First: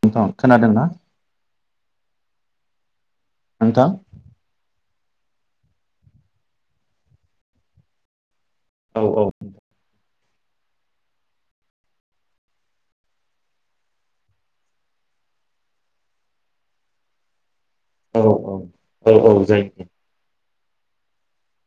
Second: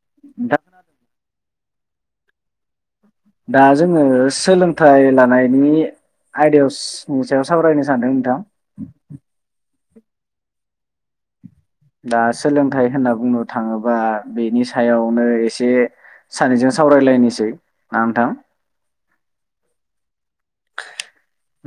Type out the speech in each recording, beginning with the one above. नोंथां खोनादोंना? दा नोंथां? जोङो सोलों फोथाय लानायनि आयदानि सायाव सावरायनो सानदों नोंथां औ औ। दा सोलोंथाइ होनना बुंनो थाङोबा बेनि सायावनो एसे सानैजों सावरायलायनोसै। ना औ नोंथां औ औ औ जायो।।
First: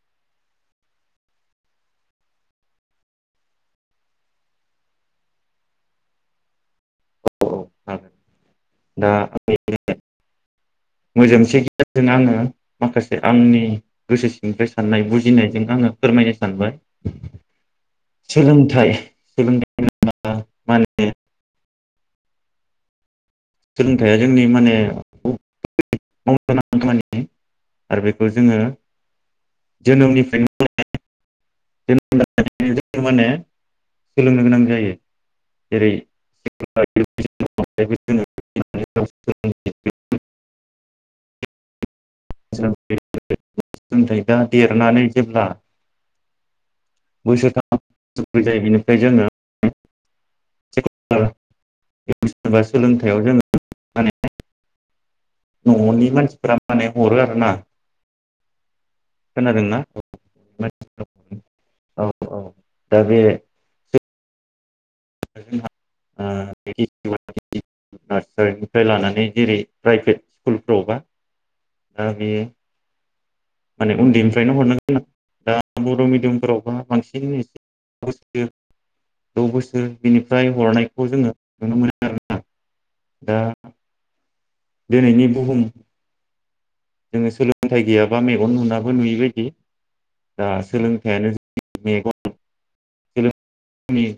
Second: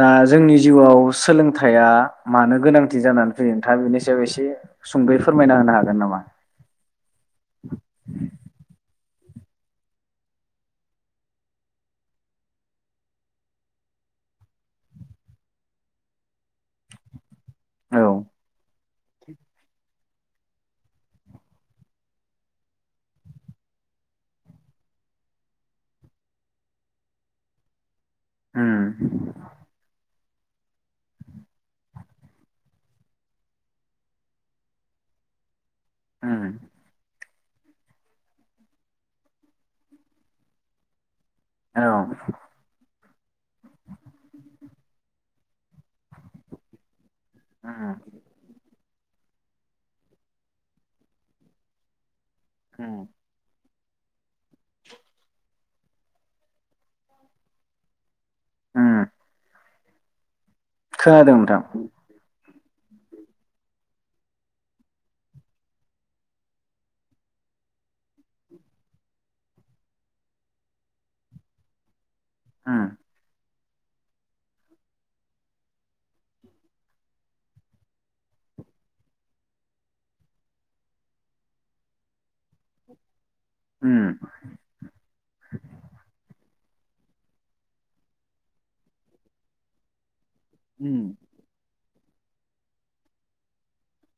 दा जोंनि जिउआव सोलोंथाइया मानो गोनांथि जानानै फैयो नोंथांआ बेनि सायाव एसे सुंदै फोरमायना होनो हागोन नामा? औ। दा मोजोमसे गियजों आङो माखासे आंनि गोसो सिंफ्राय साननाय बुजिनायजों आङो फोरमायनो सानबाय औ सोलोंथाइ [unintelligible] सोलोंथाइया जोंनि माने [unintelligible] आरो बेखौ जोङो उम जोनोमनि [unintelligible] माने सोलोंनो गोनां जायो जेरै उम [unintelligible] [unintelligible] [unintelligible] औ। [unintelligible] देरनानै जेब्ला उम बोसोरथामोै बेनिफ्राय जोङो [unintelligible] बा उम सोलोंथाइयाव जोङो माने ननि मानसिफोरा माने हरो आरोना उम खोनादोंना? खोनादों नोंथां औ औ दा बे [unintelligible] दा बे उम माने उन्दैनिफ्रायनो हरनांगोनां दा बर मिडियामफोरावबा बा बांसिन [unintelligible] बोसोर द बोसोर बेनिफ्राय हरनायखौ जोङो नुनो मोनो आरोना दा उम दिनैनि बुहुम जोङो सोलोंथाइ गैयाबा मेगन नुनाबो नुयि बादि दा उम सोलोंथायानो जोंनि मेगन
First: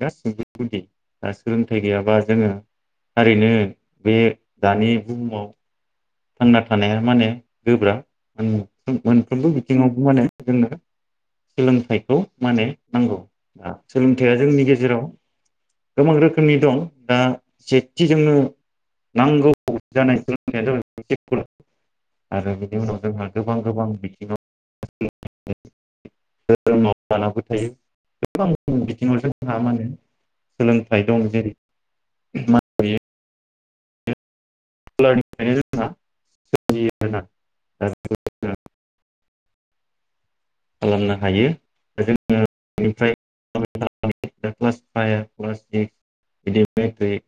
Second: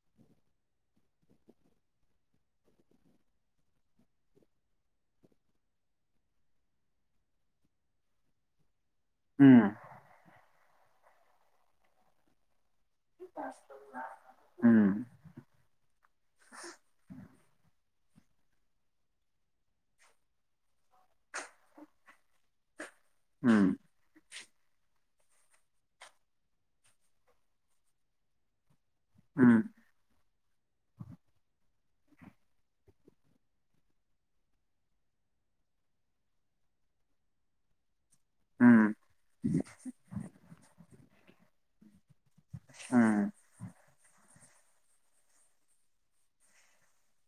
गासैबो गुदि दा सोलोंथाइ गैयाबा जोङो थारैनो बे दानि बुहुमाव थांना थानाया माने गोब्राब आं मोनफ्रोमबो उम बिथिङावबो माने जोंनो सोलोंथाइखौ माने नांगौ ओ सोलोंथाइया जोंनि उम गेजेराव गोबां रोखोमनि दं दा सेथिजोंनो नांगौ जानाय सोलोंनाया जाबाय [unintelligible] आरो उनाव जोंहा गोबां गोबां उम बिथिङाव [unintelligible] धोरोमाव लानांगौ थायो गोबां बिथिाव जोंहा माने सोलोंथाइ दं जेरै [unintelligible] उम [unintelligible] [inaudible] खालामनो हायो जों आंङो बेनिफ्राय नोंथांनाव उम क्लास फाइभ क्लास ओइद बिदि मेट्रिक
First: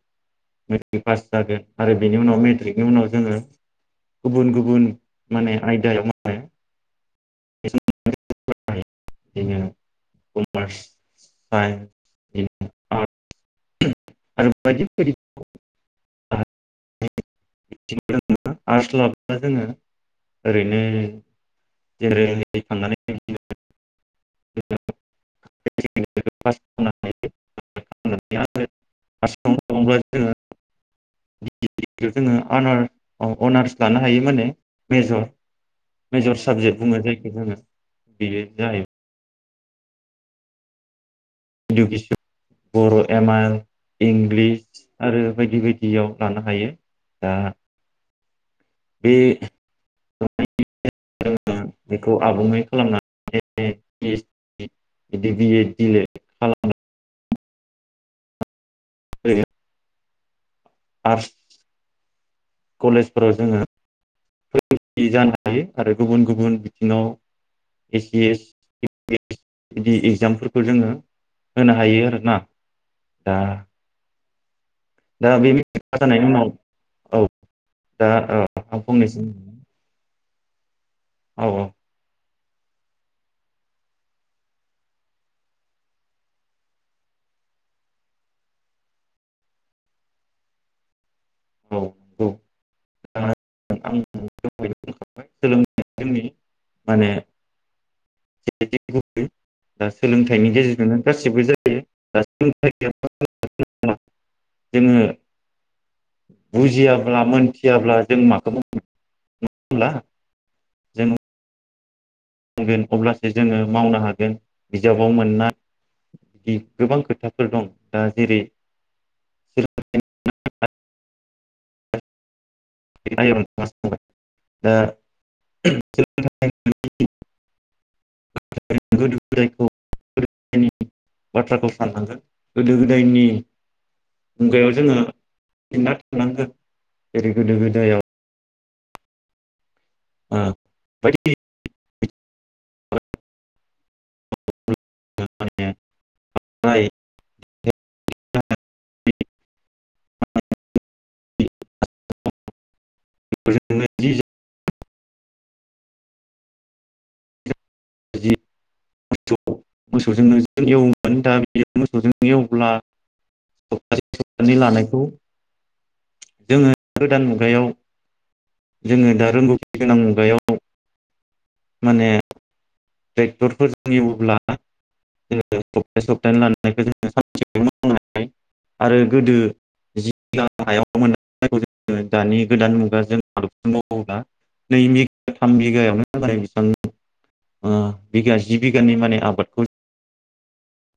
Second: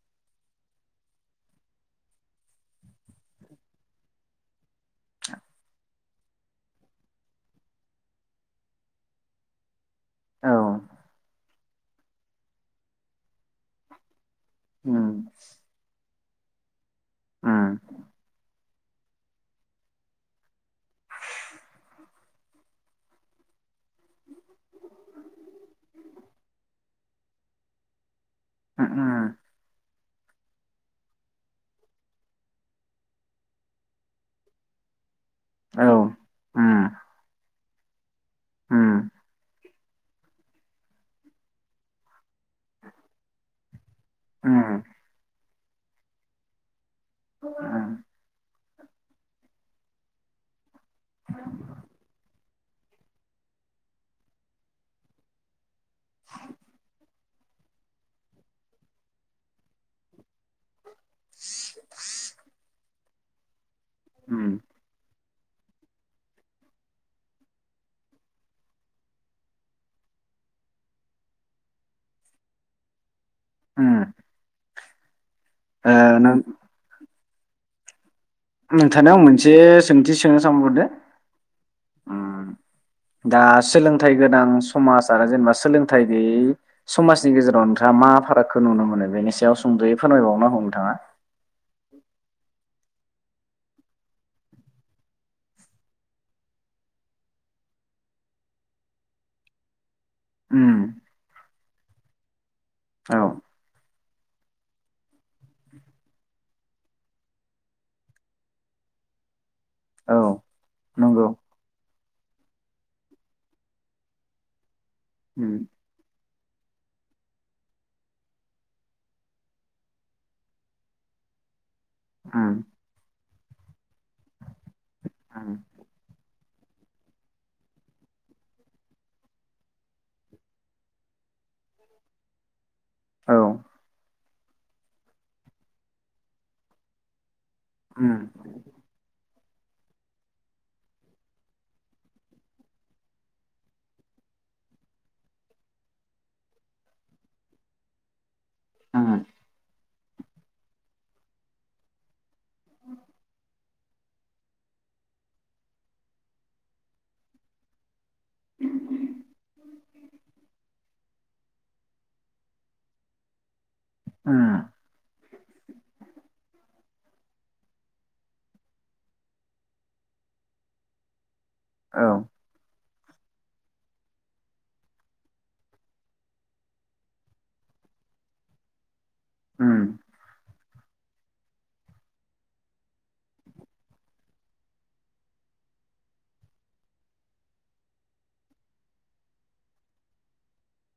मेट्रिक पास जागोन आरो बेनि उनाव मेट्रिकनि उनाव जोङो गुबुन गुबुन माने आयदायाव [unintelligible] [unintelligible] खमारस साइनस [unintelligible] बायदि बायदि [unintelligible] आर्स लाबा जोङो ओरैनो ए [unintelligible] [unintelligible] जोंङो [unintelligible] जोङो आनार अनार्स लानो हायो माने मेजर मेजर साबजेक्ट बुङो जायखौ जोङो बियो जाय बिन्दु किसु बर' एमाल इंलिस आरो बायदि बायदियाव लानो हायो दा [unintelligible] बे [unintelligible] [unintelligible] बेखौ आबुङै खालामनानै [unintelligible] बिदि बि एड [unintelligible] [unintelligible] आर्स कलेजफोराव जोङो उम जानो हायो आरो गुबुन गुबुन बिथिङाव ए सि एस [unintelligible] बिदि एगजामफोरखौ जोङो होनो हायो आरो ना दा दा बे [unintelligible] औ दा औ नोंथांनियाव फंनैसो आं मोनसे सोंथि सोंनो सानबावदो औ औ उम दा सोलोंथाइ गोनां समाज आरो जेनेबा सोलोंथाइ गैयै समाजनि गेजेराव नोंथाङा मा फारागखौ नुनो मोनो बेनि सायाव सुंद'यै फोरमायबावनांगौ नोंथाङा। औ औ [unintelligible] सोलोंथाइया जोंनि माने [unintelligible] सोलोंथाइनि गेजेरजोंनो गासिबो जायो औ [unintelligible] जोङो बुजियाब्ला मोनथियाब्ला जों माखौ [unintelligible] औ नंगौ [unintelligible] अब्लासो जोङो मावनो हागोन बिजाबाव मोनना [unintelligible] गोबां खोथाफोर दं दा जेरै [unintelligible] उम [unintelligible] दा [unintelligible] [unintelligible] बाथ्राखौ साननांगोन गोदो गोदायनि औ मुगायाव जोङो फिनना थानांगोन जेरै गोदो गोदायाव उम [inaudible] [unintelligible] [inaudible] [unintelligible] [unintelligible] मोसौजोंनो [unintelligible] [unintelligible] एवब्ला [unintelligible] लानायखौ जोङो गोदान मुगायाव जोङो दा रोंगौथि गोनां मुगायाव माने टेक्ट'रफोर जों एवोब्ला [unintelligible] आरो गोदो [unintelligible] हायाव [unintelligible] दानि गोदान मुगा जों आ‌दबजों मावोब्ला नै बिगा थाम बिगायावनो जायो बे ओ बिगा जि बिगानि माने आबादखौ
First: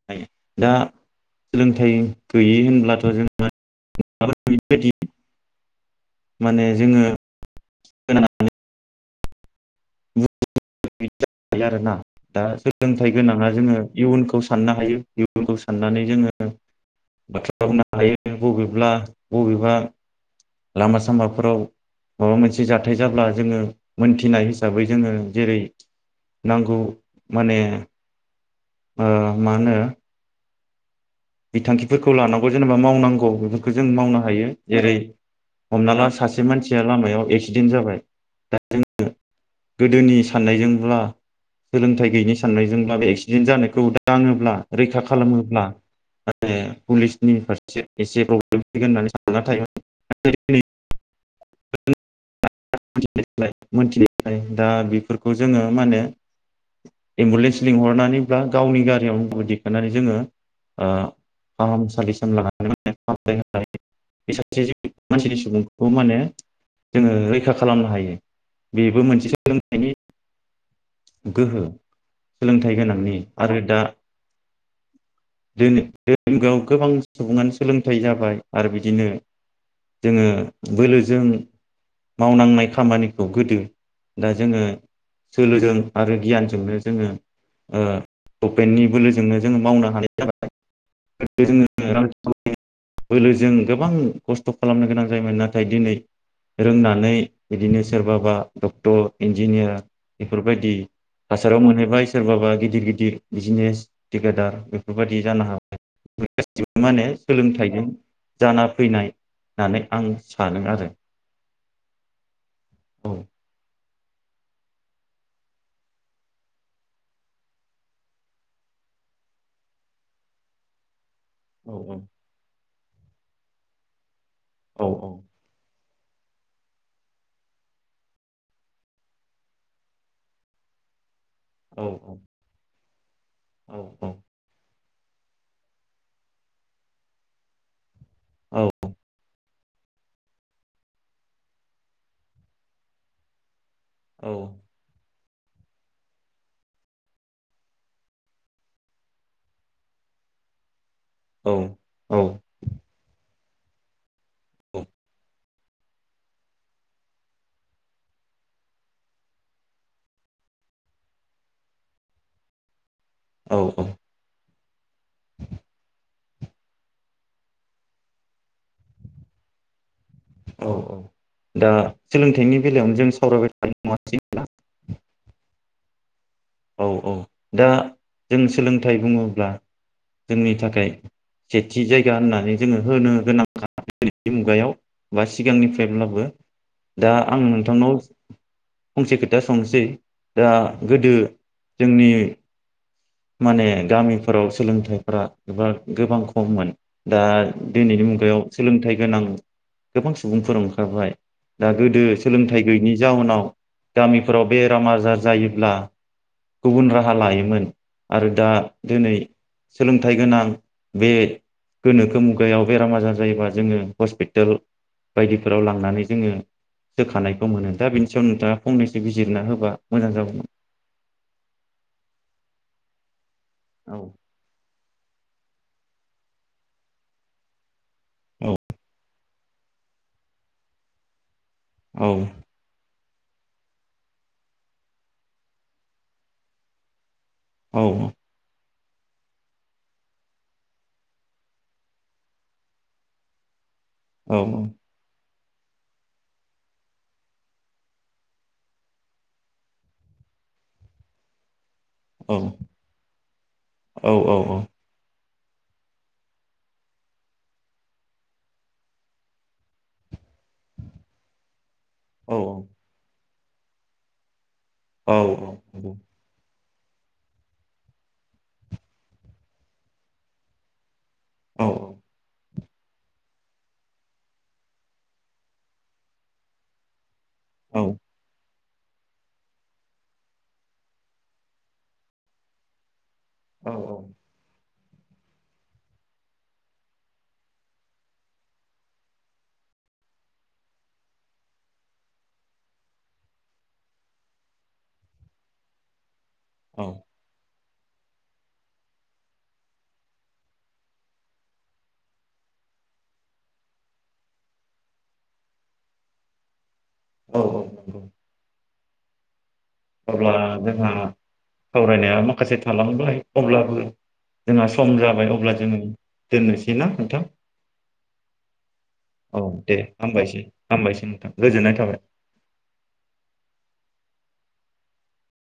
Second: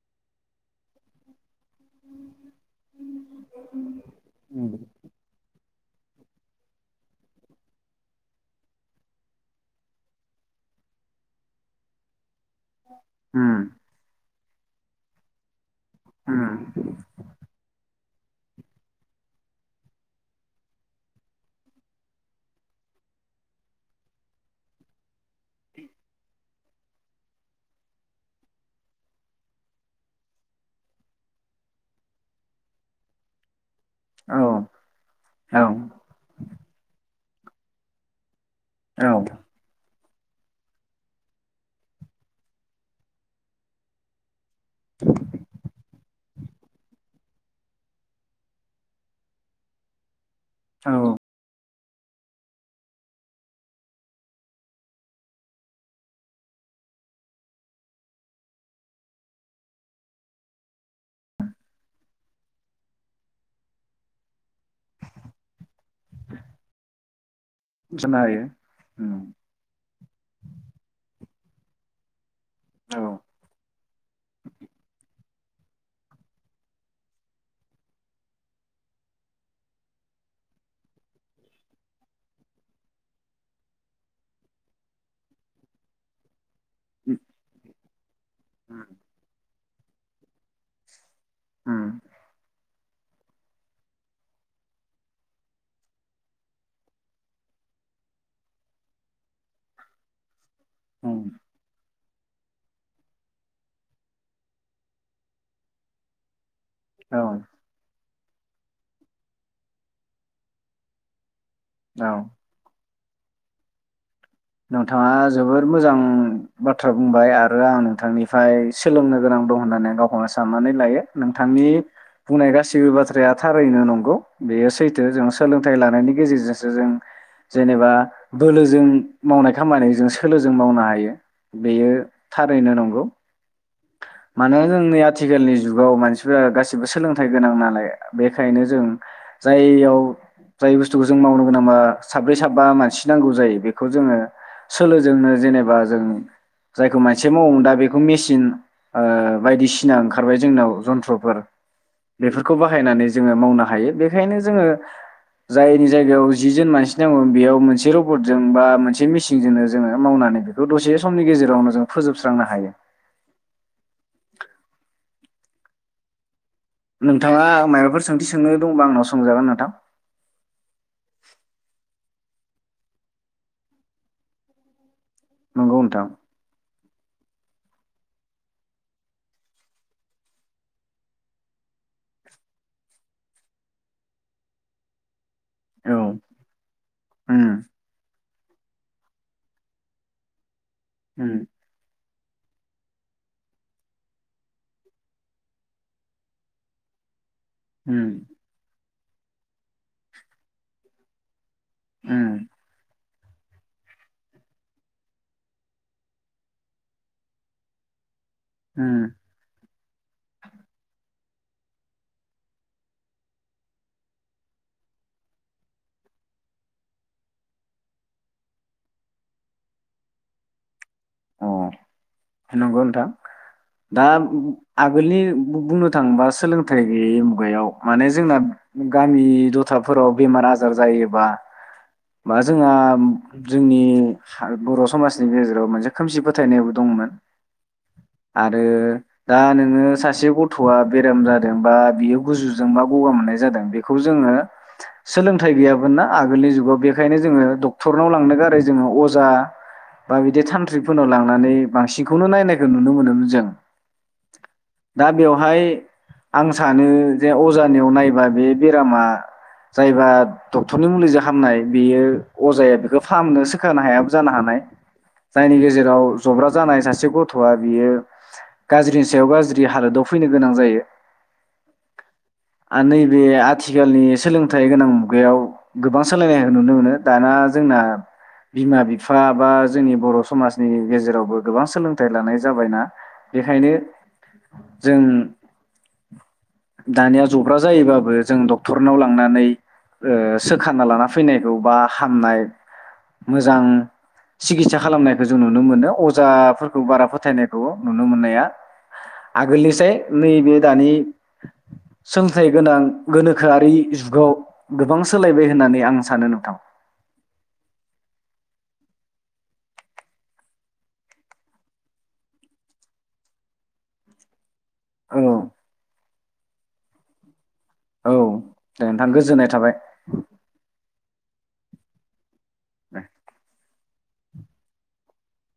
[unintelligible] दा सोलोंथाइ गैयि होनब्लाथ' जों [unintelligible] माने जोङो [unintelligible] [unintelligible] आरोना दा सोलोंथाइ गोनाङा जोङो इयुनखौ साननो हायो साननानै जोङो औ बाथ्रा [unintelligible] लायो बबेब्ला बबेबा लामा सामाफोराव माबा मोनसे जाथाय जाब्ला जोङो मोनथिनाय हिसाबै जोङो जेरै नांगौ माने ओ‌ मा होनो बिथांखिफोरखौ लानांगौ जेनेबा मावनांगौ। बे खौ जों मावनो हायो औ जेरै औ हमना ला सासे मानसिया लामायाव ए क्सिडेन्ट जाबाय जोङो औ गोदोनि साननायजोंब्ला सोलोंथाइ गैयिनि साननायजोंब्ला बे एक्सिडेन्ट जानायखौ दाङोब्ला रैखा खालामोब्ला आरो पुलिस नि फारसे एसे प्रब्लेम फैगोन होननानै सानना‌ थायो औ [unintelligible] दा बेफोरखौ जोङो मा होनो एम्बुलेन्स लिंहरनानैब्ला गावनि गारियावनो दिखनानै जोङो ओ‌ फाहामसालि सिम लानानै [unintelligible] बे सासे मानसिनि सुबुंखौ माने जोङो रैखा खालामनो हायो बेबो मोनसे सोलोंथाइनि गोहो सोलोंथाइ गोनांनि आरो दा दोरोआव गोबां सुबुङानो सोलोंथाइ जाबाय आरो बिदिनो जोङो बोलोजों मावनांनाय खामानिखौ गोदो दा जोङो सोलोजों आरो गियान जोंनो जोङो ओ पेन्टनि बोलोजोंनो जोङो मावना [unintelligible] जोङो बोलोजों गोबां खस्थ' खालामनो गोनां जायोमोन नाथाय दिनै रोंनानै बिदिनो सोरबाबा डक्टर इन्जिनियार बेफोरबायदि औ थासाराव मोनहैबाय सोरबाबा गिदिर गिदिर बिजनेस थिकदार बेफोर बेफोरबायदि जानो हाबाय। गासिबो मा होनो औ सोलोंथाइजों जाना फैनाय होननानै आं सानो आरो। औ औ नोंथाङा जोबोद मोजां बाथ्रा बुंबाय आरो आं नोंथांनिफ्राय सोलोंनो गोनां होन्नानै गावखौनो साननानै लायो। नोंथांनि औ बुंनाय गासिबो गिबि बाथ्राया थारैनो नंगौ। बेयो औ सैथो औ जों सोलोंथाइ लानो। गेजेर जों जेनेबा बोलोजों मावनाय खामानिजों सोलोजों मावनो हायो। औ बेयो थारैनो नंगौ। हेल' औ औ जोंनि आथिखालनि जुगाव मानसिफ्रा गासिबो सोलोंथाइ गोनां नालाय। औ बेखायनो जों जाययाव जाय बुस्थुखौ जों मावनो गोनांबा साब्रै साबा मानसि नांगौ जायो। बे बेखौ जोङो औ सोलो जों जेनेबा जों जायखौ मानसिआ मावो दा बेखौ मेसिन ओ बायदिसिना ओंखारबाय जोंनाव जन्थ बेफोरखौ बाहायनानै जोङो मावनो। हायो बेखायनो जोङो जायनि जायगायाव जि जोन मानसि नांगौ बेयाव मोनसे रबटजों बा मोनसे मेचनजोंनो जोङो मावनानै बेखौ दसे समनि गेजेरावनो जों फोजोबस्रांनो हायो। औ औ। [unintelligible] नोंथाङा माबाफोर सोंथि सोंनो दंबा आंनाव सोंजागोन नोंथां। औ औ दा सोलोंथाइनि बेलायावनो जों सावरायबाय थानाय [unintelligible] नंगौ नोंथां। औ औ दा जों सोलोंथाइ बुङोब्ला जोंनि थाखाय सेथि जायगा होननानै जोङो होनो गोनांखा मुगायाव बा औ सिगांनिफ्रायब्लाबो दा आं उम नोंथांनाव फंसे खोथा सोंनोसै दा गोदो उम जोंनि माने गामिफोराव सोलोंथाइफोरा एबा गोबां खममोन दा दिनैनि उम मुगायाव सोलोंथाइ गोनां गोबां सुबुंफोर ओंखारबाय दा गोदो उम सोलोंथाइ गैयिनि जाउनाव गामिफोराव बेराम आजार जायोब्ला गुबुन राहा लायोमोन। आरो दा उम दिनै सोलोंथाइ गोनां बे गोनोखो मुगायाव बेराम आजार जायोबा जोङो हस्पिटाल बायदिफोराव लांनानै जोङो होखानायखौ मोनो दा बेनि सायाव नोंथाङा फंनैसो बिजिरना होबा मोजां जागौमोन। अ नंगौ नोंथां। औ दा आगोलनि बुंनो थांबा सोलोंथाइ गैयै मुगायाव माने जोंना औ गामि दथाफोराव बेमार आजार जायोबा बा जोंहा जोंनि बर' समाजनि गेजेराव मोनसे खोमसि फोथायनायबो दंमोन। औ आरो दा नोङो सासे गथ'आ बेराम जादों बा बियो गुजुजों बा गगा मोननाय जादों बे खौजोङो औ सोलों थाय गोयामोनना आगोलनि जुगाव बेखायनो जों डक्थरनाव लांनो गारै अजा बा बिदि तान्थ्रिख ट्रिपफोरनाव लांनानै बांसिनखौनो औ नायनायखौ नुनो मोनोमोन जों औ औ दा बेवहाय आं सानो जे अजानियाव नायबा बे बेरामा जायबा डक्टरनि मुलिजों हामनाय बेयो औ अजाया बेखौ फाहामनो सोखानो हायाबो जानो हानाय। औ औ जायनि गेजेराव जब्रा जानाय सासे गथ'वआ बियो गाज्रिनि सायाव गाज्रिनि हालोदाव फैनो गोनां जायो। औ। आ नैबे आथिखालनि सोलोंथाइ गोनां मुगायाव गोबां सालायनायखौ नुनो मोनो। दाना औ जोंना बिमा बिफा बा जोंनि बर' समाजनि गेजेरावबो गोबां सोलोंथाइ लानाय जाबायना। औ बेखायनो जों दानिया जब्रा जायोबाबो जों डक्टरनाव लांनानै ओ सोखाना लाना फैनायखौ बा हामनाय मोजां सिकित्सा खालामनाय जों नुनो मोनो अज जाफोरखौ औ बारा फोथायनाय खौ नुनो मोननाया आगोलनिसाय नैबे दानि सोलोंथाइ गोनां गोनोखोआरि जुगाव गोबां सोलायबाय होननानै आं सानो नोंथां। औ औ नोंगौ। अब्ला जोंहा सावरायनाया माखासे थालांबाय अब्लाबो जोंहा सम औ जाबाय अब्ला जोङो दोननोसै ना नोंथां? औ दे नोंथां औ गोजोननाय दे थाबाय। हामबायसै हामबायसै नोंथां गोजोननाय थाबाय। [unintelligible]